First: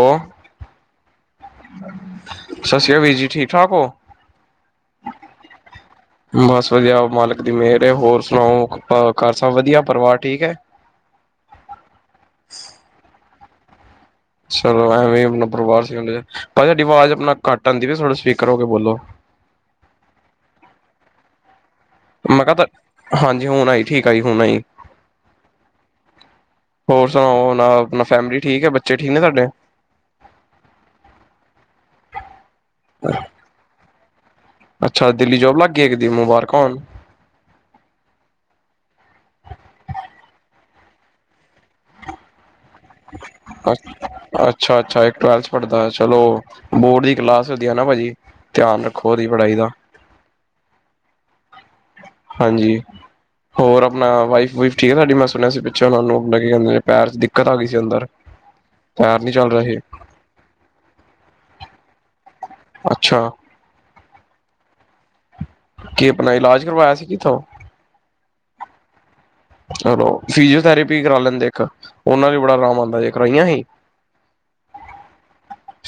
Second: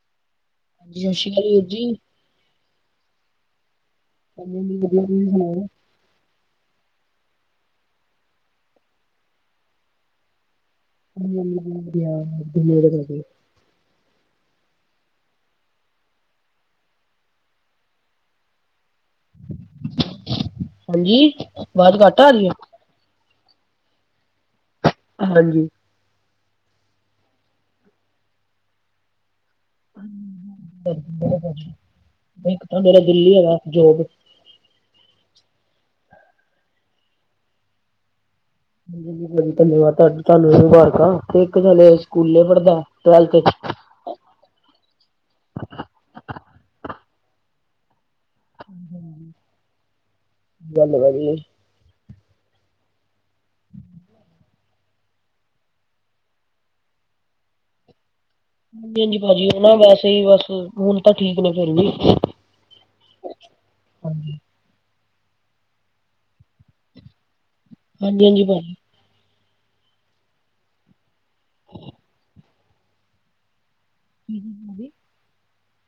ਹੋ। ਹਾਂਜੀ ਸਤਿ ਸ਼੍ਰੀ ਅਕਾਲ ਵੀਰ ਜੀ। ਸਤਿ ਸ੍ਰੀ ਅਕਾਲ ਵੀਰ ਜੀ ਠੀਕ ਠਾਕ ਹੋ। ਹਾਂਜੀ ਵਧੀਆ ਤੁਸੀਂ ਸੁਣਾਓ। ਬਸ ਵਧੀਆ ਮਾਲਕ ਦੀ ਮੇਹਰ ਹੋਰ ਸੁਣਾਓ ਘਰ ਸਬ ਵਧੀਆ ਪਰਿਵਾਰ ਠੀਕ ਹੈ। [inaudible] ਚਲੋ ਐਵੇਂ ਆਪਣਾ ਪਰਿਵਾਰ ਭਾਜੀ ਆਵਾਜ਼ ਆਪਣਾ ਘੱਟ ਆਉਂਦੀ ਥੋੜੇ ਸਪੀਕਰ ਹੋ ਕੇ ਬੋਲੋ। ਹਾਂਜੀ। ਬਹੁਤ ਵਧੀਆ ਮੇਹਰ ਤੁਹਾਡੀ ਹਾਂਜੀ ਆਵਾਜ਼ ਘੱਟ ਆ ਮੈਂ ਰਹੀ ਹੈ ਕਿਹਾ ਤਾਂ ਹਾਂਜੀ ਹੁਣ ਆਈ ਠੀਕ ਆਇ ਹੁਣ ਆਈ। ਹਾਂਜੀ। ਹੋਰ ਸੁਣਾਓ ਨਾ ਆਪਣਾ ਫੈਮਿਲੀ ਠੀਕ ਹੈ ਬੱਚੇ ਠੀਕ ਨੇ ਤੁਹਾਡੇ। ਇੱਕ ਤਾਂ ਮੇਰਾ ਦਿਲਲੀ ਹੈਗਾ ਜੋਬ। ਅੱਛਾ ਦਿੱਲੀ ਜੋਬ ਲੱਗ ਗਏ ਇੱਕ ਦਿ ਮੁਬਾਰਕਾਂ ਹੋਣ ਧੰਨਵਾਦ ਤੁਹਾ ਤੁਹਾਨੂੰ ਇਹ ਮੁਬਾਰਕ ਆ ਤੇ ਇੱਕ ਥੇ ਸਕੂਲੇ ਪੜ੍ਹਦਾ। ਟਵੈਲਥ ਚ ਕੁਛ। ਅੱਛਾ ਅੱਛਾ ਇੱਕ ਟਵੈਲਥ ਪੜ੍ਹਦਾ ਚਲੋ ਬੋਰਡ ਦੀ ਕਲਾਸ ਹੁੰਦੀ ਹੈ ਨਾ ਭਾਜੀ। ਧਿਆਨ ਰੱਖੋ ਉਹਦੀ ਪੜ੍ਹਾਈ ਦਾ। ਗੱਲ ਵਧੀਏ। ਹਾਂਜੀ ਹੋਰ ਆਪਣਾ ਵਾਈਫ ਵੁਇਫ ਠੀਕ ਹੈ ਸਾਡੀ ਮੈਂ ਸੁਣਿਆ ਸੀ ਪਿੱਛੇ ਸੁਣਿਆ ਉਹਨਾਂ ਨੂੰ ਕੀ ਕਿੰਦੇ ਪੈਰ ਚ ਦਿੱਕਤ ਆ ਗਈ ਸੀ ਅੰਦਰ। ਹਾਂਜੀ ਹਾਂਜੀ ਪੈਰ ਨੀ ਭਾਜੀ ਚੱਲ ਉਹ ਨਾ ਰਹੇ ਵੈਸੇ ਹੀ ਬਸ ਹੁਣ ਤਾਂ ਠੀਕ ਨੇ ਫਿਰ ਵੀ। ਅੱਛਾ। ਹਾਂਜੀ ਕੀ ਆਪਣਾ ਇਲਾਜ ਕਰਵਾਇਆ ਸੀ ਕਿੱਥੋਂ? ਹਾਂਜੀ ਹਾਂਜੀ ਭਾਜੀ ਚਲੋ ਫਿਜੀਓਥੈਰੇਪੀ ਕਰਾ ਲੈਂਦੇ ਇੱਕ ਉਹਨਾ ਨਾਲ ਬੜਾ ਆਰਾਮ ਆਉਂਦਾ ਜੇ ਕਰਵਾਈਆਂ ਹੀ? ਹਾਂਜੀ ਹਾਂਜੀ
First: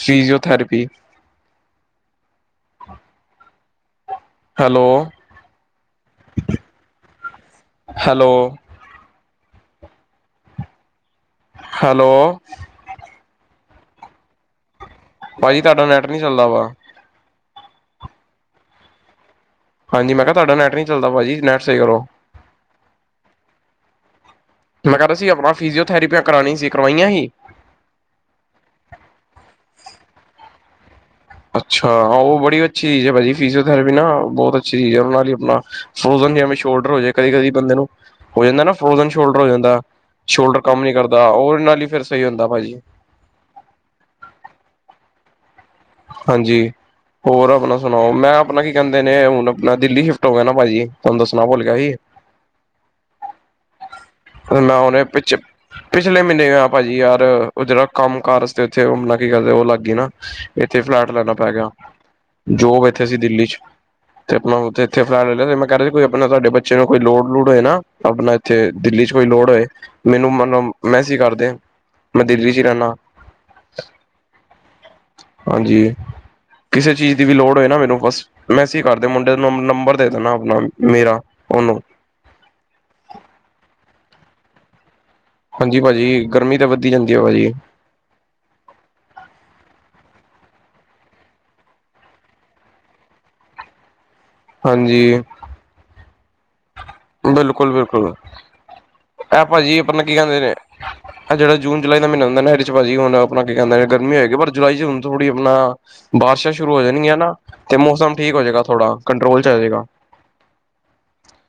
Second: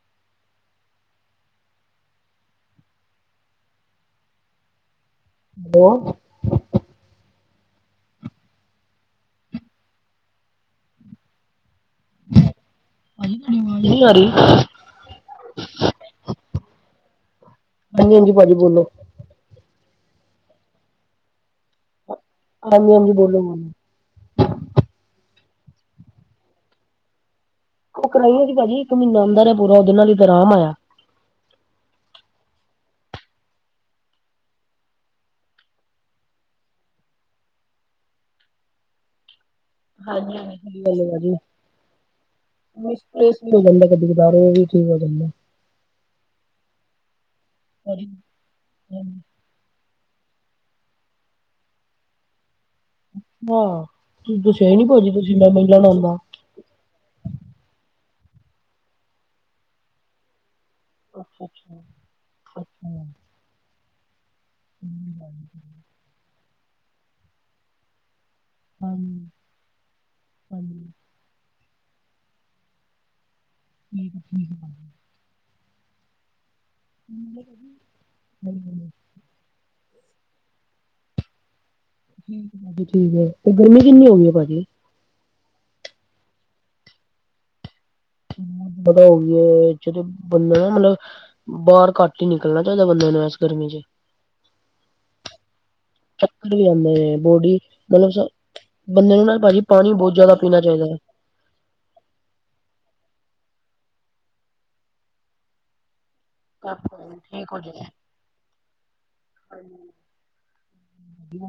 ਸੀਜ਼ਓਥੈਰੇਪੀ ਹੈਲੋ ਬੋਲ ਹੈਲੋ ਹੈਲੋ ਭਾਜੀ ਤੁਹਾਡੀ ਆਵਾਜ਼ ਨਹੀ ਆ ਰਹੀ। ਭਾਜੀ ਤਾਡਾ ਨੈੱਟ ਨੀ ਚੱਲਦਾ ਵਾ। ਹਾਂਜੀ ਹਾਂਜੀ ਭਾਜੀ ਬੋਲੋ ਹਾਂਜੀ ਮੈਂ ਕਿਹਾ ਤੁਹਾਡਾ ਨੈਟ ਨਹੀਂ ਚੱਲਦਾ ਭਾਜੀ ਨੈਟ ਸਹੀ ਕਰੋ। ਹਾਂਜੀ ਹਾਂਜੀ ਬੋਲੋ ਵੀਰ ਜੀ ਮੈਂ ਕਿਹਾ ਤੁਸੀਂ ਆਪਣਾ ਫਿਜੀਓਥੈਰੇਪੀਆਂ ਕਰਵਾਉਣੀ ਸੀ ਕਰਵਾਈਆਂ ਸੀ? ਉਹ ਕਰਾਈਆਂ ਸੀ। ਭਾਜੀ ਇੱਕ ਮਹੀਨਾ ਅੰਦਰ ਆ ਪੂਰਾ ਉਹਦੇ ਨਾਲ ਤੇ ਆਰਾਮ ਆਇਆ। ਅੱਛਾ ਹਾਂ ਉਹ ਬੜੀ ਅੱਛੀ ਚੀਜ਼ ਹੈ। ਭਾਜੀ ਫਿਜ਼ਓਥੈਰੇਪੀ ਨਾ ਬਹੁਤ ਅੱਛੀ ਚੀਜ਼ ਹੈ। ਉਹਦੇ ਨਾਲ ਹੀ ਆਪਣਾ ਫਰੋਜਨ ਸ਼ੋਲਡਰ ਹੋ ਜਾਵੇ ਕਦੇ ਕਦੇ ਬੰਦੇ ਨੂੰ ਹੋ ਜਾਂਦਾ ਨਾ ਫਰੋਜਨ ਸ਼ੋਲਡਰ ਹੋ ਜਾਂਦਾ। ਹਾਂਜੀ ਹਾਂਜੀ। ਸ਼ੋਲਡਰ ਕੰਮ ਨੀ ਕਰਦਾ ਉਹਦੇ ਨਾਲ ਹੀ ਫੇਰ ਸਹੀ ਹੁੰਦਾ ਭਾਜੀ। ਰਿਸਟ ਵੀ ਹੋ ਜਾਂਦਾ ਕਦੀ ਕਦਾਰ ਉਹ ਵੀ ਠੀਕ ਹੋ ਜਾਂਦਾ। ਹਾਂਜੀ ਹੋਰ ਆਪਣਾ ਸੁਣਾਓ! ਮੈਂ ਆਪਣਾ ਕੀ ਕਹਿੰਦੇ ਨੇ ਹੁਣ ਆਪਣਾ ਦਿੱਲੀ ਹੋ ਗਿਆ ਨਾ ਭਾਜੀ ਤੁਹਾਨੂੰ ਦੱਸਣਾ ਭੁੱਲ ਗਿਆ ਸੀ। ਹਾਂ ਤੁਸੀਂ ਦੱਸਿਆ ਨਾ ਨੀ ਉਹਨੇ ਭਾਜੀ ਪਿੱਛ ਤੁਸੀਂ ਮੈਂ ਮਿਲਣ ਆਉਂਦਾ। ਪਿਛਲੇ ਮਹੀਨੇ ਗਿਆ ਭਾਜੀ ਯਾਰ ਉਹ ਜਿਹੜਾ ਕੰਮ ਕਾਰਜ ਤੇ [unintelligible] ਉੱਥੇ ਮਲ ਕੀ ਕਰਦੇ ਉਹ ਲੱਗ ਗਈ ਨਾ। ਇੱਥੇ ਫਲੈਟ ਲੈਣਾ ਅੱਛਾ ਪੈ ਗਿਆ। ਅੱਛਾ। ਜੋਬ ਅੱਛਾ ਇੱਥੇ ਸੀ ਦਿੱਲੀ 'ਚ। ਤੇ ਆਪਣਾ ਉਥੇ ਇੱਥੇ ਫਲੈਟ ਲੈ ਲਿਆ ਤੇ ਮੈਂ ਕਹਿ ਰਿਹਾ ਕੋਈ ਆਪਣਾ ਤੁਹਾਡੇ ਬੱਚੇ ਨੂੰ ਕੋਈ ਲੋੜ ਲੂੜ ਹੋਏ ਨਾ ਆਪਣਾ ਇੱਥੇ ਦਿੱਲੀ 'ਚ ਕੋਈ ਹਾਂਜੀ ਲੋੜ ਹੋਏ ਮੈਨੂੰ ਮਨੋ ਹਾਂਜੀ ਮੈਸੇਜ ਕਰਦੇ ਮੈਂ ਦਿੱਲੀ 'ਚ ਹੀ ਰਹਿੰਨਾ। ਹਮ ਹਮ ਹਾਂਜੀ ਕਿਸੇ ਚੀਜ਼ ਦੀ ਵੀ ਲੋੜ ਹੋਏ ਨਾ ਮੈਨੂੰ ਬਸ ਠੀਕ ਮੈਸੇਜ ਕਰ ਤੇ ਮੁੰਡੇ ਨੂੰ ਨੰ ਨੰਬਰ ਦੇ ਦੇਣਾ ਆਪਣਾ ਮੇਰਾ ਉਹਨੂੰ ਠੀਕ ਹੈ ਜੀ ਠੀਕ ਹੈ ਤੇ ਗਰਮੀ ਕਿੰਨੀ ਹੋ ਗਈ ਏ ਭਾਜੀ? ਹਾਂਜੀ ਭਾਜੀ ਗਰਮੀ ਤੇ ਵੱਧਦੀ ਜਾਂਦੀ ਹੈ ਭਾਜੀ। ਬਤਓ ਜਦੋਂ ਬੰਦਾ ਨਾ ਮਤਲਬ ਬਾਹਰ ਘੱਟ ਹੀ ਨਿਕਲਣਾ ਚਾਹੀਦਾ ਬੰਦੇ ਨੂੰ ਇਸ ਗਰਮੀ 'ਚ। ਹਾਂਜੀ ਚੱਕਰ ਵੀ ਆਉਂਦੇ ਨੇ ਬੋਡੀ ਬਿਲਕੁਲ ਬਿਲਕੁਲ ਮਤਲਬ ਬੰਦੇ ਨੂੰ ਨਾ ਭਾਜੀ ਪਾਣੀ ਬਹੁਤ ਜ਼ਿਆਦਾ ਪੀਣਾ ਚਾਹੀਦਾ ਹੈ। ਹੈ ਜਿਹੜਾ ਜੂਨ ਜੁਲਾਈ ਦਾ ਮਹੀਨਾ ਹੁੰਦਾ ਐਦੇ 'ਚ ਭਾਜੀ ਹੁਣ ਆਪਣਾ ਕੀ ਕਹਿੰਦਾ ਗਰਮੀ ਹੋਗੀ ਪਰ ਜਲਾਈ ਹੁਣ ਥੋੜੀ ਆਪਣਾ ਬਾਰਿਸ਼ਾਂ ਸ਼ੁਰੂ ਹੋ ਜਾਣਗੀਆਂ ਨਾ ਠੀਕ ਹੋ ਤੇ ਜਾਏ ਮੌਸਮ ਠੀਕ ਹੋ ਜਾਏਗਾ, ਥੋੜ੍ਹਾ ਕੰਟਰੋਲ 'ਚ ਆ ਜਾਏਗਾ। ਵਧੀਆ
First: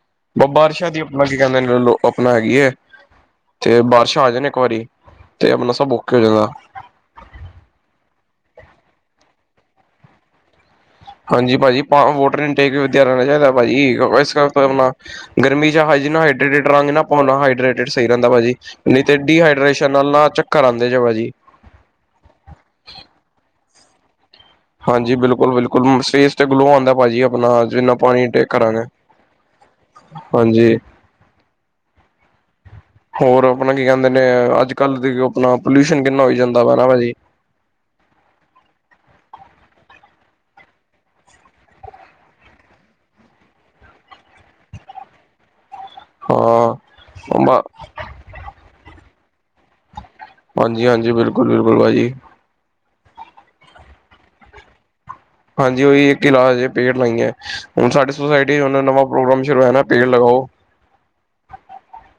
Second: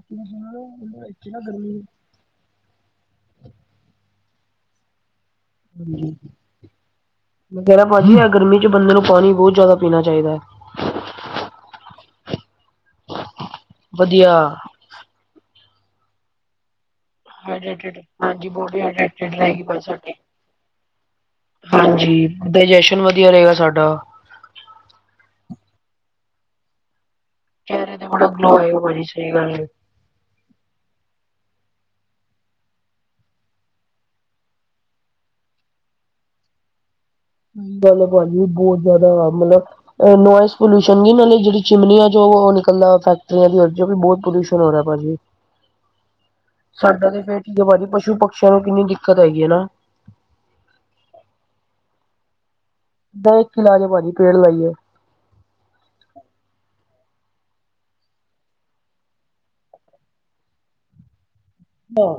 ਬਾਰਿਸ਼ਾਂ ਦੀ ਆਪਣਾ ਕੀ ਕਹਿੰਦੇ ਲੋ ਆਪਣਾ ਹੈਗੀ ਏ ਤੇ ਬਾਰਿਸ਼ਾਂ ਆ ਜਾਣ ਇੱਕ ਵਾਰੀ। ਤੇ ਆਪਣਾ ਸਭ ਔਕੇੇ ਹੋ ਜਏਗਾ। ਮੈਂ ਕਹਿ ਰਿਹਾ ਭਾਜੀ ਆ ਗਰਮੀ 'ਚ ਬੰਦੇ ਨੂੰ ਪਾਣੀ ਬਹੁਤ ਜ਼ਿਆਦਾ ਪੀਣਾ ਚਾਹੀਦਾ। ਹਾਂਜੀ ਭਾਜੀ ਵੋਟਰ ਇਨ ਟੇਕ ਵਿਦਿਆਰ ਨਾਲ ਚਾਹੀਦਾ ਭਾਜੀ ਵਧੀਆ ਇਸ ਕਰਕੇ ਆਪਣਾ ਗਰਮੀ 'ਚ ਹਜੇ ਹਾਈਡਰੇਟ ਰੰਗ ਨਾ ਭਣਾ ਹਡਰੇਟਡ ਹਾਈਡਰੇਟਿਡ ਸਹੀ ਰਹਿੰਦਾ ਵਾ ਹਾਂਜੀ ਜੀ, ਬੋਡੀ ਨਹੀਂ ਤੇ ਹਾਈਡਰੇਟਿਡ ਰਹੇਗੀ ਭਾਜੀ ਡੀਹਾਈਡਰੇੇਸ਼ਨ ਨਾਲ ਸਾਡੀ। ਨਾ ਚੱਕਰ ਆਉਂਦੇ ਜ ਵਾ ਜੀ। ਹਾਂਜੀ, ਡਾਇਜੈਸ਼ਨ ਵਧੀਆ ਰਹੇਗਾ ਸਾਡਾ। ਹਾਂਜੀ ਬਿਲਕੁਲ, ਬਿਲਕੁਲ, ਫੇਸ ਤੇ ਗਲੋ ਆਂਦਾ ਭਾਜੀ। ਆਪਣਾ ਜਿੰਨਾ ਚਿਹਰੇ ਤੇ ਬੜਾ ਪਾਣੀ ਟੇਕ ਗਲੋ ਆਏਗਾ ਕਰਾਂਗੇ, ਭਾਜੀ ਸਹੀ ਗੱਲ ਏ। ਹਾਂਜੀ। ਹੋਰ ਆਪਣਾ ਕੀ ਕਹਿੰਦੇ ਨੇ, ਅੱਜ ਕੱਲ੍ਹ ਦੇਖ ਆਪਣਾ ਪੋਲਿਊਸ਼ਨ ਕਿੰਨਾ ਹੋ ਜਾਂਦਾ ਵਾ ਭਾ ਜੀ। ਸਹੀ ਗੱਲ ਭਾਜੀ, ਵੀ ਬਹੁਤ ਜ਼ਿਆਦਾ ਵ ਮਤਲਬ ਨੋਇਜ਼ ਪੋਲਿਊਸ਼ਨ, ਨਾਲੇ ਜਿਹੜੀ ਚਿਮਨੀ ਆ ਜੋ ਉਹ ਨਿਕਲਦਾ ਫੈਕਟਰੀਆਂ ਦੀਰ ਬਹੁਤ ਪੋਲ ਹੋ ਰਿਹਾ, ਭਾਜੀ। ਹਾਂ ਸਾਡਾ ਤੇ ਫੇਰ ਠੀਕ ਹੈ ਭਾਜੀ, ਪਸ਼ੂ ਪਕਸ਼ੀਆਂ ਨੂੰ ਕਿੰਨੀ ਦਿੱਕਤ ਹੈਗੀ ਹੈ ਨਾ। ਹਾਂਜੀ ਹਾਂਜੀ, ਬਿਲਕੁਲ ਬਿਲਕੁਲ, ਭਾਅ ਜੀ। ਦ ਇੱਕ ਇ ਲਾਜੇ, ਭਾਜੀ ਪੇੜ ਲਾਈਏ। ਹਾਂਜੀ ਉਹੀ ਇੱਕ ਕਿਲਾ ਹਜੇ ਪੇੜ ਲਾਈ ਹੈ, ਹੁਣ ਸਾਡੀ ਸੁੋਸਾਇਟੀ 'ਚ ਨਵਾਂ ਪ੍ਰੋਗਰਾਮ ਸ਼ੁਰੂ ਹੋਆ ਨਾ ਪੇੜ ਲਗਾਓ ਹਹ।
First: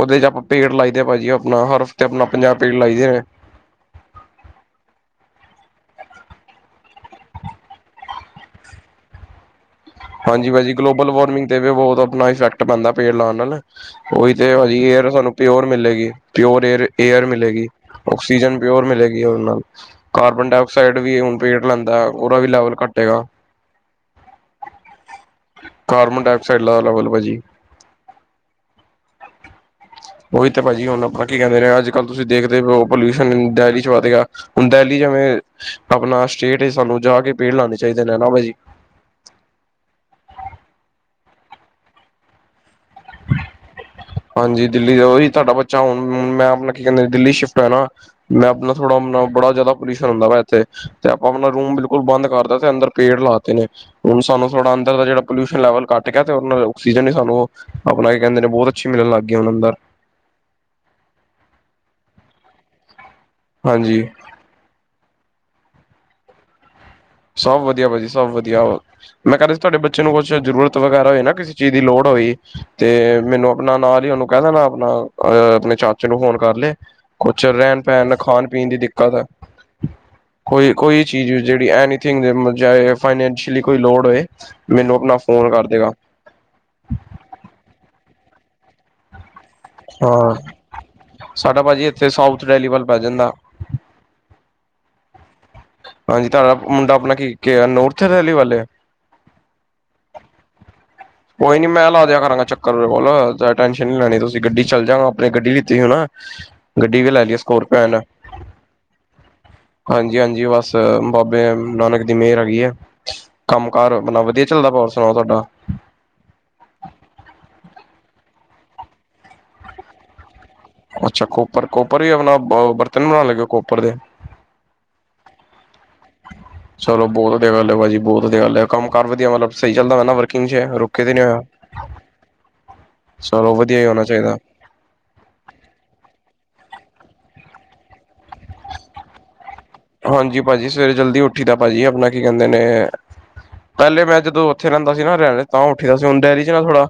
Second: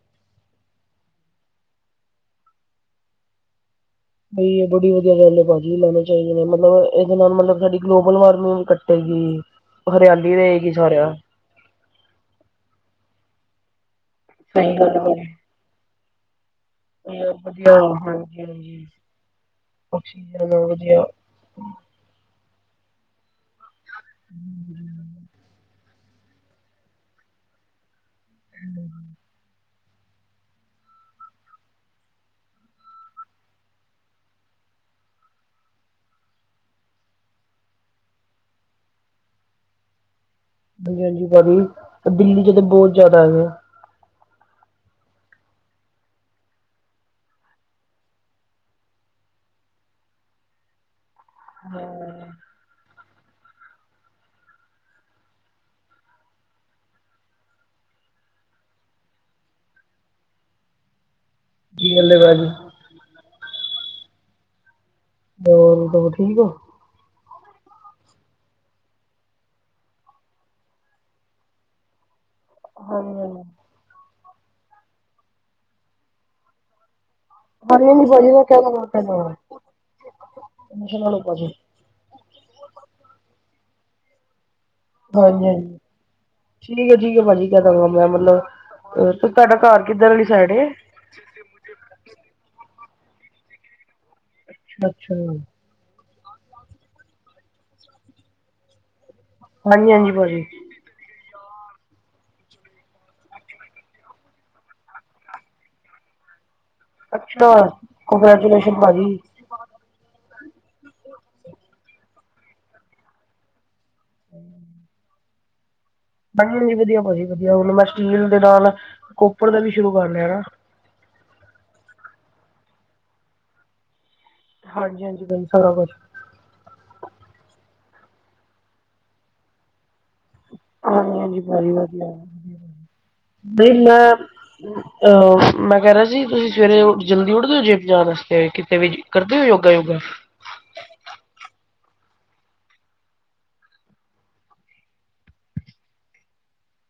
ਉਹਦੇ 'ਚ ਆਪਾਂ ਪੇੜ ਲਾਈਦੇ ਭਾਜੀ, ਆਪਣਾ ਹਰ ਹਫ਼ਤੇ, ਆਪਣਾ ਪੰਜਾਹ ਪੇੜ ਲਾਈਦੇ ਨੇ। ਬਈ ਇਹ ਬੜੀ ਵਧੀਆ ਰਲੇਬਾਜ਼ੀ, ਵੀ ਲੈਣੇ ਚਾਹੀਦੇ ਨੇ ਮਤਲਬ ਇਹਦੇ ਨਾਲ ਮਤਲਬ ਸਾਡੀ, ਗਲੋਬਲ ਵਾਰਮਿੰਗ ਕੱਟੇਗੀ। ਹਰਿਆਲੀ ਹਾਂਜੀ ਦੇਗੀ ਭਾਜੀ ਗਲੋਬਲ ਸਾਰਿਆ ਵਾਰਮਿੰਗ ਤੇ ਵੀ ਬਹੁਤ ਆਪਣਾ ਇਫੈਕਟ ਪੈਂਦਾ ਪੇੜ ਲਾਉਣ ਨਾਲ, ਉਹੀ ਤੇ ਸਹੀ ਹਜੀ ਗੱਲ ਹੈ ਯਾਰ ਭਾਜੀ। ਸਾਨੂੰ ਪਿਓਰ ਮਿਲੇਗੀ, ਪਿਓਰ ਏਅਰ ਏਅਰ ਮਿਲੇਗੀ, ਵਧੀਆ ਹਾਂਜੀ ਆਕਸੀਜਨ ਪਿਓਰ ਹਾਂਜੀ ਮਿਲੇਗੀ ਉਹਦੇ ਨਾਲ, ਕਾਰਬਨ ਆਕਸੀਜਨ ਡਾਇਆਕਸਾਈਡ ਵਧੀਆ ਵੀ ਹੁਣ ਪੇੜ ਲੈਂਦਾ ਉਹਦਾ ਵੀ ਲੈਵਲ ਘੱਟੇਗਾ। ਹਮ। ਕਾਰਬਨ ਡਾਇਆਕਸਾਈਡ ਲ ਲਵਲ ਭਾਜੀ ਹ- ਉਹੀ ਤਾਂ ਭਾਅਜੀ, ਹੁਣ ਆਪਾਂ ਕੀ ਕਿੰਦੇਹੇ ਅੱਜ ਕੱਲ ਤੁਸੀਂਖਦੇ ਹੋ ਪੋਲਿਊਸ਼ਨਨ ਡਹਿਲੀ ਚਚੱਧਗਾ ਹੁਣ ਦਹਿਲੀ ਜਿਵੇਂ ਆਪਣਾ ਸਟੇਟ ਹੈ, ਸਾਨੂੰ ਜਾ ਕੇ ਪੇੜ ਲਾਉਣੇ ਚਾਹੀਦੇ ਨੇ ਨਾ ਭਾ ਜੀ। ਹਾਂਜੀ ਹਾਂਜੀ ਭਾਜੀ, ਦਿੱਲੀ 'ਚ ਤਾਂ ਬਹੁਤ ਜਿਆਦਾ ਹੈਗੇ ਆ। ਹਾਂਜੀ ਦਿੱਲੀ ਦਾ ਉਹੀ ਤੁਹਾਡਾ ਬੱਚਾ, ਹੁਣ ਮੈਂ ਆਪਣਾ ਕੀ ਕਹਿੰਦੇ ਦਿੱਲੀ ਸ਼ਿਫਟ ਹੋਇਆ ਨਾ ਮੈਂ ਆਪਣਾ ਥੋੜ੍ਹਾ ਆਪਣਾ ਬੜਾ ਜ਼ਿਆਦਾ ਪੋਲਿਊਸ਼ਨ ਹੁੰਦਾ ਵਾ ਇੱਥੇ, ਤੇ ਆਪਣਾ ਰੂਮ ਬਿਲਕੁਲ ਬੰਦ ਕਰਦਾ ਤੇ ਅੰਦਰ ਪੇੜ ਲਾਤੇ ਨੇ ਹੁਣ ਸਾਨੂੰ ਥੋੜਾੰਦਰ ਦਾ ਜਿਹੜਾ ਪੋਲਿਊਸ਼ਨ ਲੈਵਲੱਟ, ਤੇ ਉਹਦੇ ਨਾਲ ਆਕਸੀਜਨ ਹੀ ਸਾਨੂੰ ਉਹ ਆਪਣਾ ਕੀ ਕਹਿੰਦੇ ਨੇ ਬਹੁਤ ਅਛ ਮਿਲਣ ਲਗ ਗਏ, ਹੁਨ ਅੰਦਰ। ਸਹੀ ਗੱਲ ਹੈ, ਬਾਾਜੀੀ। ਹਾਂਜੀ। ਹੋਰ ਤ ਠੀਕ ਆ? ਸਭ ਵਧੀਆ ਭਾਜੀੀ, ਸਭ ਵਧੀਆ ਵਾ। ਮੈਂ ਕਦੀ ਸੀ ਤੁਹਾਡੇ ਬੱਚੇ ਨੂੰ ਕੁਛ ਜ਼ਰੂਰਤ ਵਗੈਰਾ ਹੋਈ ਨਾ, ਕਿਸੇ ਚੀਜ਼ ਦੀ ਲੋੜ ਹੋਈ ਹਾਂਜੀ ਤੇ ਹਾਂਜੀ ਮੈਨੂੰ ਆਪਣਾ ਨਾਲ ਹੀ ਉਹਨੂੰ ਕਹਿ ਦੇਣਾ, ਆਪਣਾ ਅਹ ਆਪਣੇ ਚਾਚੇ ਨੂੰ ਫੋਨ ਕਰ ਲਏ ਕੁਛ ਰਹਿਣ ਹਾਂਜੀ ਹਾਂਜੀ ਪਹਿਣ, ਭਾਜੀ ਮੈਂ ਖਾਣ ਕਹਿ ਪੀਣ ਦੀ ਦੇਣਾ ਕਹਿ ਦਿੱਕਤ ਹੈ, ਦੇਣਾ ਕੋਈ- ਟੈਨਸ਼ਨ ਕੋਈ ਨਾ ਲਓ ਚੀਜ਼, ਭਾਜੀ ਜਿਹੜੀ ਇਹ ਨੀ ਫਾਈਨੈਂਸ਼ੀਅਲੀ ਕੋਈ ਲੋੜ ਹੋਏ, ਮੈਨੂੰ ਆਪਣਾ ਹਾਂਜੀ ਫੋਨ ਕਰ ਹਾਂਜੀ। ਦੇਗਾ। ਠੀਕ ਹੈ, ਠੀਕ ਹੈ ਭਾਜੀ, ਕਹਿ ਦਵਗਾ ਮੈਂ ਮਤਲਬ, ਤੁਹਾਡਾ ਘਰ ਕਿੱਧਰ ਵਾਲੀ ਹਾਂ ਸਾਈਡ ਏ? ਸਾਡਾ ਭਾਅਜੀ ਇੱਥੇ, ਸਾਊਥ ਡੈਲੀ ਵੱਲ ਪੈ ਜਾਂਦਾ। ਅੱਛਾ। ਹਾਂਜੀ, ਤੁਹਾਡਾ ਮੁੰਡਾ ਆਪਣਾ ਕੀ ਆ ਨੋਰਥ ਰੈਲੀ ਵਾਲੇ ਵਲ ਵੇ? ਹਾਂਜੀ ਹਾਂਜੀ, ਭਾ ਜਜੀ। ਕੋਈ ਨੀ ਮੈਂ ਲਾ ਦਯਾ ਕਰਾਂਗਾ ਚੱਕਰ ਓਹਦੇ ਕੋਲ ਜਾਦਾ ਟੈਨਸ਼ਨ ਨੀ ਲੈਣੀ ਤੁਸੀਂ ਗੱਡੀ ਚ ਚੱਲ ਜਾਂਗਾ ਆਪਣੀ ਗੱਡੀ ਲਿੱਤੀ ਸੀ ਨਾ। ਗੱਡੀ ਵੀ ਲੈ ਲਈ ਅਛਾ, ਸਕੋਰਪੀਓ ਕੰਗ੍ਰੈਚੂਲੇਸ਼ਨ ਪਾ ਜੀ। ਹਾਂਜੀ-ਹਾਂਜੀ ਬਸ ਬਾਬੇ ਨਾਨਕ ਦੀ ਮੇਹਰ ਹੈਗੀ ਹੈ। ਕੰਮ ਕਾਰ ਆਪਣਾ ਵਧੀਆ ਚੱਲਦਾ ਪਿਆ ਹੋਰ ਸੁਣਾਓ ਤੁਵਾਡਾ? ਹਾਂਜੀ-ਹਾਂਜੀ ਵਧੀਆ ਪਾ ਜੀ ਵਧੀਆ ਹੁਣ ਮੈਂ ਸਟੀਲ ਦੇ ਨਾਲ ਕੋਪਰ ਦਾ ਵੀ ਸ਼ੁਰੂ ਕਰ ਲਿਆ ਨਾ। ਅੱਛਾ ਕੋਪਰ, ਕੋਪਰ ਵੀ ਆਪਣਾ ਬਰਤਨ ਬਣਾਣ ਲੱਗੇ ਔ ਕੋਪਰ ਦੇ। ਹਾਂਜੀ-ਹਾਂਜੀ ਬਾਈ ਸਾਰਾ ਕੁਛ। ਚਲੋ ਬਹੁਤ ਵਧੀਆ ਗੱਲ ਹੈ ਭਾਜੀ ਬਹੁਤ ਗੱਲ ਹੈ ਕੰਮ ਕਰ ਵਧੀਆ ਮਤਲਬ ਸਹੀ ਚਲਦਾ ਪਿਆ ਨਾ ਕਿੰਝ ਹੈ ਰੁਕਿਆ ਤੇ ਹਾਂਜੀ ਨੀ ਹਾਂਜੀ ਹੋਯਾ ਭਾਜੀ ਵਧੀਆ। ਚਲੋ ਨਹੀਂ ਵਧੀਆ ਈ ਹੋਣਾ ਮੈਂ ਚਾਹੀਦਾ। ਅਹ ਮੈਂ ਕਹਿ ਰਿਹਾ ਸੀ ਤੁਸੀਂ ਸਵੇਰੇ ਜਲਦੀ ਉੱਠਦੇ ਔ ਜਿਮ ਜਾਣ ਆਸਤੇ ਕਿਤੇ ਵੀ ਕਰਦੇ ਔ ਯੋਗਾ ਯੁੱਗਾ? ਹਾਂਜੀ ਭਾਜੀ ਸਵੇਰੇ ਜਲਦੀ ਉੱਠੀ ਦਾ ਭਾਜੀ ਆਪਣਾ ਕੀ ਕਹਿੰਦੇ ਨੇ ਪਹਿਲੇ ਮੈਂ ਜਦੋਂ ਉੱਥੇ ਰਹਿੰਦਾ ਸੀ ਨਾ ਹਰੁਯਾਨੇ ਤਾਂ ਉੱਠੀ ਦਾ ਸੀ ਹੁਣ ਡੇਰੀ ਚ ਨਾ ਥੋੜਾ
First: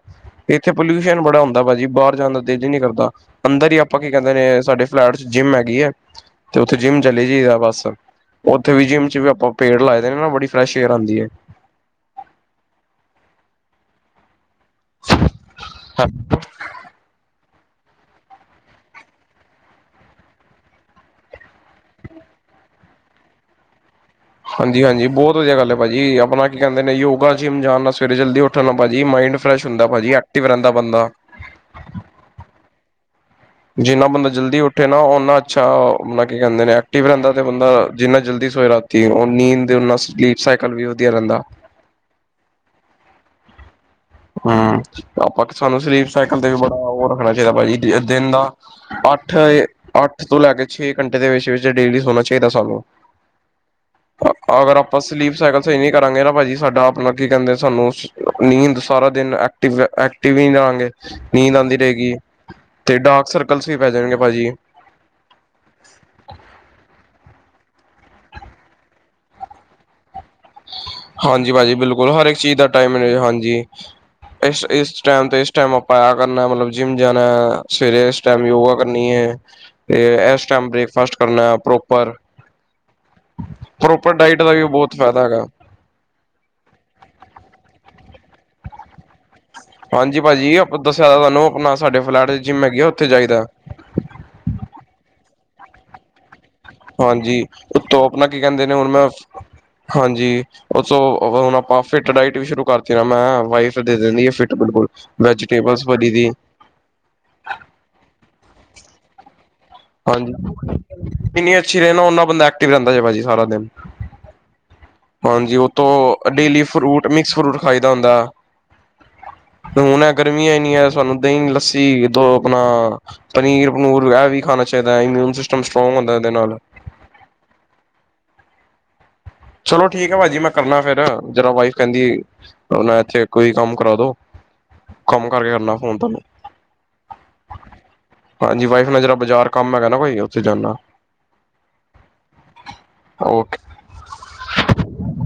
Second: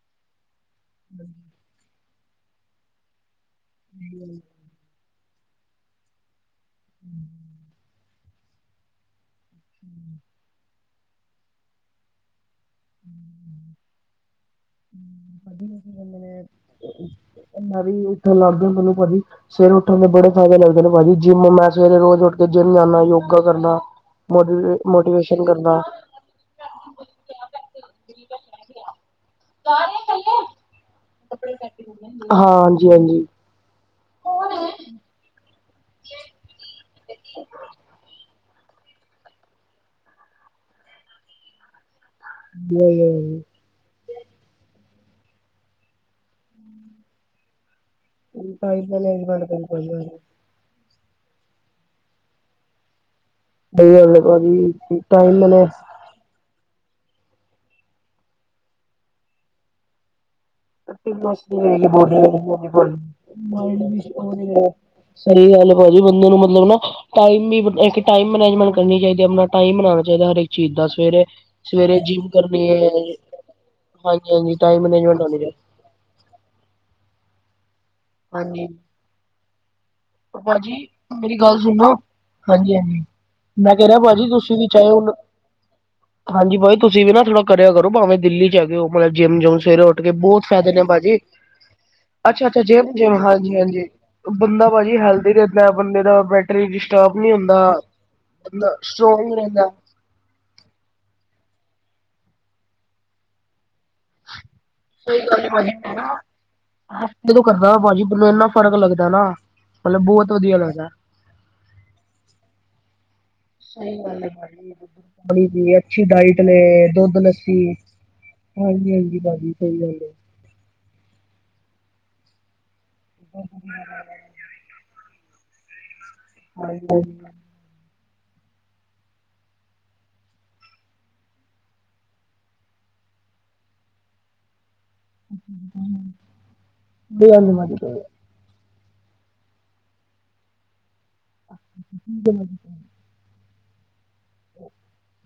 ਇੱਥੇ ਪੋਲਿਊਸ਼ਨ ਬੜਾ ਹੁੰਦਾ ਭਾਜੀ ਬਾਹਰ ਜਾਣ ਦਾ ਦਿਲ ਈ ਨੀ ਕਰਦਾ ਅੰਦਰ ਹੀ ਆਪਾਂ ਕੀ ਕਹਿੰਦੇ ਨੇ ਸਾਡੇ ਫਲੈਟ ਚ ਜਿੰਮ ਹੈਗੀ ਹੈ ਤੇ ਉੱਥੇ ਜਿੰਮ ਚਲੀ ਜਾਈਦਾ ਬਸ। ਉੱਥੇ ਵੀ ਜਿੰਮ ਚ ਵੀ ਆਪਾਂ ਪੇੜ ਲਾਏ ਦੇ ਨਾ ਬੜੀ ਫਰੈਸ਼ ਏਅਰ ਆਂਦੀ ਏ। [unintelligible] ਮੈਨੇ [unintelligible] ਸਵੇਰੇ ਉੱਠਣ ਦੇ ਬੜੇ ਫਾਇਦੇ ਲੱਗਦੇ ਨੇ ਭਾਜੀ ਜਿੰਮ ਮੈਂ ਸਵੇਰੇ ਰੋਜ਼ ਉੱਠ ਕੇ ਜਿੰਮ ਜਾਂਨਾ ਯੋਗਾ ਕਰਨਾ। ਮੋਟੀ ਹਾਂਜੀ-ਹਾਂਜੀ ਬਹੁਤ ਮੋਟੀਵੇਸ਼ਨ ਵਧੀਆ ਗੱਲ ਹੈ ਕਰਨਾ ਭਾਜੀ ਆਪਣਾ ਕੀ ਕਹਿੰਦੇ ਨੇ ਯੋਗਾ ਜਿਮ ਜਾਣ ਨਾਲ ਸਵੇਰੇ ਜਲਦੀ ਉਠਨ ਨਾਲ ਭਾਜੀ ਮਾਈੰਡ ਫਰੈਸ਼ ਹੁੰਦਾ ਭਾਜੀ ਐਕਟਿਵ ਰਹਿੰਦਾ ਬੰਦਾ। ਹਾਂ, ਹਾਂਜੀ-ਹਾਂਜੀ। ਜਿੰਨਾ ਬੰਦਾ ਜਲਦੀ ਉੱਠੇ ਨਾ ਉਹਨਾਂ ਅੱਛਾ ਆਪਣਾ ਕੀ ਕਹਿੰਦੇ ਨੇ ਐਕਟਿਵ ਰਹਿੰਦਾ ਤੇ ਬੰਦਾ ਜਿੰਨਾ ਜਲਦੀ ਸੋਏ ਰਾਤ ਰਾਤੀ ਉਹ ਨੀਂਦ ਤੇ ਓਦੇ ਨਾਲ ਸਲੀਪ ਸਾਈਕਲ ਵੀ ਵਧੀਆ ਰਹਿੰਦਾ। [unintelligible] ਹੂੰ ਆਪਾਂ ਸਾਨੂੰ ਸਲੀਪ ਸਾਈਕਲ ਤੇ ਵੀ ਬੜਾ ਉਹ ਰੱਖਣਾ ਚਾਹੀਦਾ ਭਾਜੀ। ਯਾ ਦਿਨ ਦਾ ਟਾਈਮ ਮੈਨੇਜਮੈਂਟ ਕਰੀ ਭਾਜੀ ਅੱਠ-ਅੱਠ ਸਹੀ ਤੋਂ ਲੈ ਕੇ ਛੇ ਘੰਟੇ ਦੇ ਵਿੱਚ-ਵਿੱਚ ਡੇਲੀ ਸੋਨਾ ਚਾਹੀਦਾ ਸਾਨੂੰ। ਗੱਲ ਹੈ ਭਾਜੀ ਅਗਰ ਆਪਾਂ ਸਲੀਪ ਟਾਈਮ ਸਾਈਕਲ ਮੈਨੇ ਸਹੀ ਨਹੀਂ ਕਰਾਂਗੇ ਨਾ ਭਾਜੀ ਸਾਡਾ ਆਪਣਾ ਕੀ ਕਹਿੰਦੇ ਸਾਨੂੰ ਨੀਂਦ ਸਾਰਾ ਦਿਨ ਐਕਟਿਵ ਐਕਟਿਵ ਹੀ ਰ ਤੇ ਡਾਰਕ ਸਰਕਲਸ ਵੀ ਪੈ ਜਾਣਗੇ ਭਾਜੀ। [unintelligible] ਸਹੀ ਗੱਲ ਹੈ ਭਾਜੀ ਬੰਦੇ ਨੂੰ ਮਤਲਬ ਨਾ ਟਾਈਮ ਇੱਕ ਟਾਈਮ ਮੈਨਜਮੈਂਟ ਕਰਨੀ ਚਾਹੀਦੀ ਆ ਆਪਣਾ ਟਾਈਮ ਬਣਾਣਾ ਚਾਹੀਦਾ ਹਰ ਏਕ। ਹਾਂਜੀ ਭਾਜੀ ਬਿਲਕੁਲ ਹਰ ਏਕ ਚੀਜ਼ ਦਾ ਕਰਨੀ ਹੈ ਟਾਈਮ ਮੈਨੇਜ, ਹਾਂਜੀ। ਹਾਂਜੀ ਹਾਂਜੀ ਇਸ ਇਸ ਮੈਨੇਜਮੈਂਟ ਟਾਈਮ ਹੋਣੀ ਤੇ ਇਸ ਚਾਹੀਦੀ ਟਾਈਮ ਆਪਾਂ ਆਹ ਕਰਨਾ ਮਤਲਬ ਜਿੰਮ ਜਾਣਾ ਸਵੇਰੇ ਇਸ ਟਾਈਮ ਹਾਂਜੀ ਯੋਗਾ ਕਰਨੀ ਏ ਤੇ ਇਸ ਟਾਈਮ ਬ੍ਰੇਕਫਾਸਟ ਕਰਨਾ ਪ੍ਰੋਪਰ। ਹਾਂਜੀ-ਹਾਂਜੀ ਮੈਂ ਕਹਿ ਰਿਹਾ ਪ੍ਰੋਪਰ ਭਾਜੀ ਡਾਇਟ ਦਾ ਤੁਸੀਂ ਵੀ ਚਾਹੇ ਬਹੁਤ ਹੁਨ ਫਾਇਦਾ ਹੈਗਾ ਹਾਂਜੀ ਭਾ ਜੀ ਤੁਸੀਂ ਵੀ ਨਾ ਥੋੜਾ ਕਰਿਆ ਕਰੋ ਭਾਵੇਂ ਦਿੱਲੀ ਚ ਆਗੇ ਔ ਮਤਲਬ ਜਿੰਮ ਜੋਇਨ ਸਵੇਰੇ ਉੱਠ ਕੇ ਹਾਂਜੀ ਬਹੁਤ ਭਾਜੀ ਫਾਇਦੇ ਆਪ ਨੇ ਦੱਸਿਆ ਭਾਜੀ ਤਾਂ ਤੁਹਾਨੂੰ ਆਪਣਾ ਸਾਡੇ ਫਲੈਟ ਚ ਅੱਛਾ ਅੱਛਾ ਜਿੰਮ ਹੈਗੀ ਆ ਜਿਮ ਉੱਥੇ ਜਾਈਦਾ ਹਾਂਜੀ-ਹਾਂਜੀ ਬੰਦਾ ਭਾਜੀ ਹੈਲਦੀ ਰਹਿੰਦਾ ਬੰਦੇ ਦਾ ਬੈ ਤੇ ਡਿਸਟਰਬ ਨਹੀਂ ਹਾਂਜੀ ਹੁੰਦਾ ਉੱਤੋਂ ਆਪਣਾ ਕੀ ਬੰਦਾ ਕਹਿੰਦੇ ਨੇ ਮੱਤਲਬ ਹੁਣ ਮੈਂ ਸਟਰੋਂਗ ਰਹਿੰਦਾ। ਹਾਂਜੀ ਉਤੋਂ ਹੁਣ ਆਪਾਂ ਫਿਟ ਡਾਇਟ ਵੀ ਸ਼ੁਰੂ ਕਰਤੀ ਨਾ ਮੈਂ ਵਾਈਫ ਦੇ ਦਿੰਦੀ ਏ ਫਿਟ ਬਿਲਕੁਲ ਵੈਜੀਟੇਬਲ ਭਰੀ ਦੀ। ਦਿਲੋਂ ਕਰਦਾ ਨਾ ਭਾਜੀ ਮੈਨੂੰ ਇੰਨਾ ਫਰਕ ਲੱਗਦਾ ਨਾ ਮਤਲਬ ਬਹੁਤ ਹਾਂਜੀ ਵਧੀਆ ਲੱਗਦਾ। ਜਿੰਨੀ ਅੱਛੀ ਰਹੇ ਨਾ ਉਨਾਂ ਬੰਦਾ ਐਕਟ ਰਹਿੰਦਾ ਭਾਜੀ ਸਾਰਾ ਦਿਨ। ਬਣੀ ਹਾਂਜੀ ਉਹ ਦੀ ਅੱਛੀ ਤੋਂ diet daily fruit mix fruit ਖਾਈਦਾ ਹੁੰਦਾ। ਹਾਂਜੀ-ਹਾਂਜੀ ਭਾਜੀ ਸਹੀ ਗੱਲ ਏ। ਗਰਮੀ ਏਨੀ ਆਂ ਸਾਨੂੰ ਦਹੀਂ, ਲੱਸੀ ਦੋ ਆਪਣਾ ਪਨੀਰ ਪਨੂਰ ਇਹ ਵੀ ਸ਼ਰਦਾਈ ਇਮਊਨ ਸਿਸਟਮ ਸਟਰੋਂਗ ਹੁੰਦਾ ਉਹਦੇ ਨਾਲ। [unintelligible] ਚਲੋ ਠੀਕ ਹੈ ਭਾਜੀ ਮੈਂ ਕਰਨਾ ਫੇਰ, ਜਰਾ ਵਾਈਫ ਕਹਿੰਦੀ ਉਹ ਇੱਥੇ ਕੋਈ ਕੰਮ ਕਰਾ ਦੋ। ਕੰਮ ਕਰਕੇ ਕਰਨਾ ਫੋਨ ਤੁਹਾਨੂੰ। ਹਾਂਜੀ ਹਾਂਜੀ ਵਾਈਫ ਨਾਲ ਜਿਹੜਾ ਬਾਜ਼ਾਰ ਕੰਮ ਹੈਗਾ ਨਾ ਕੋਈ ਉੱਥੇ ਜਾਂਨਾ। [unintelligible] ਓਕੇ। [unintelligible]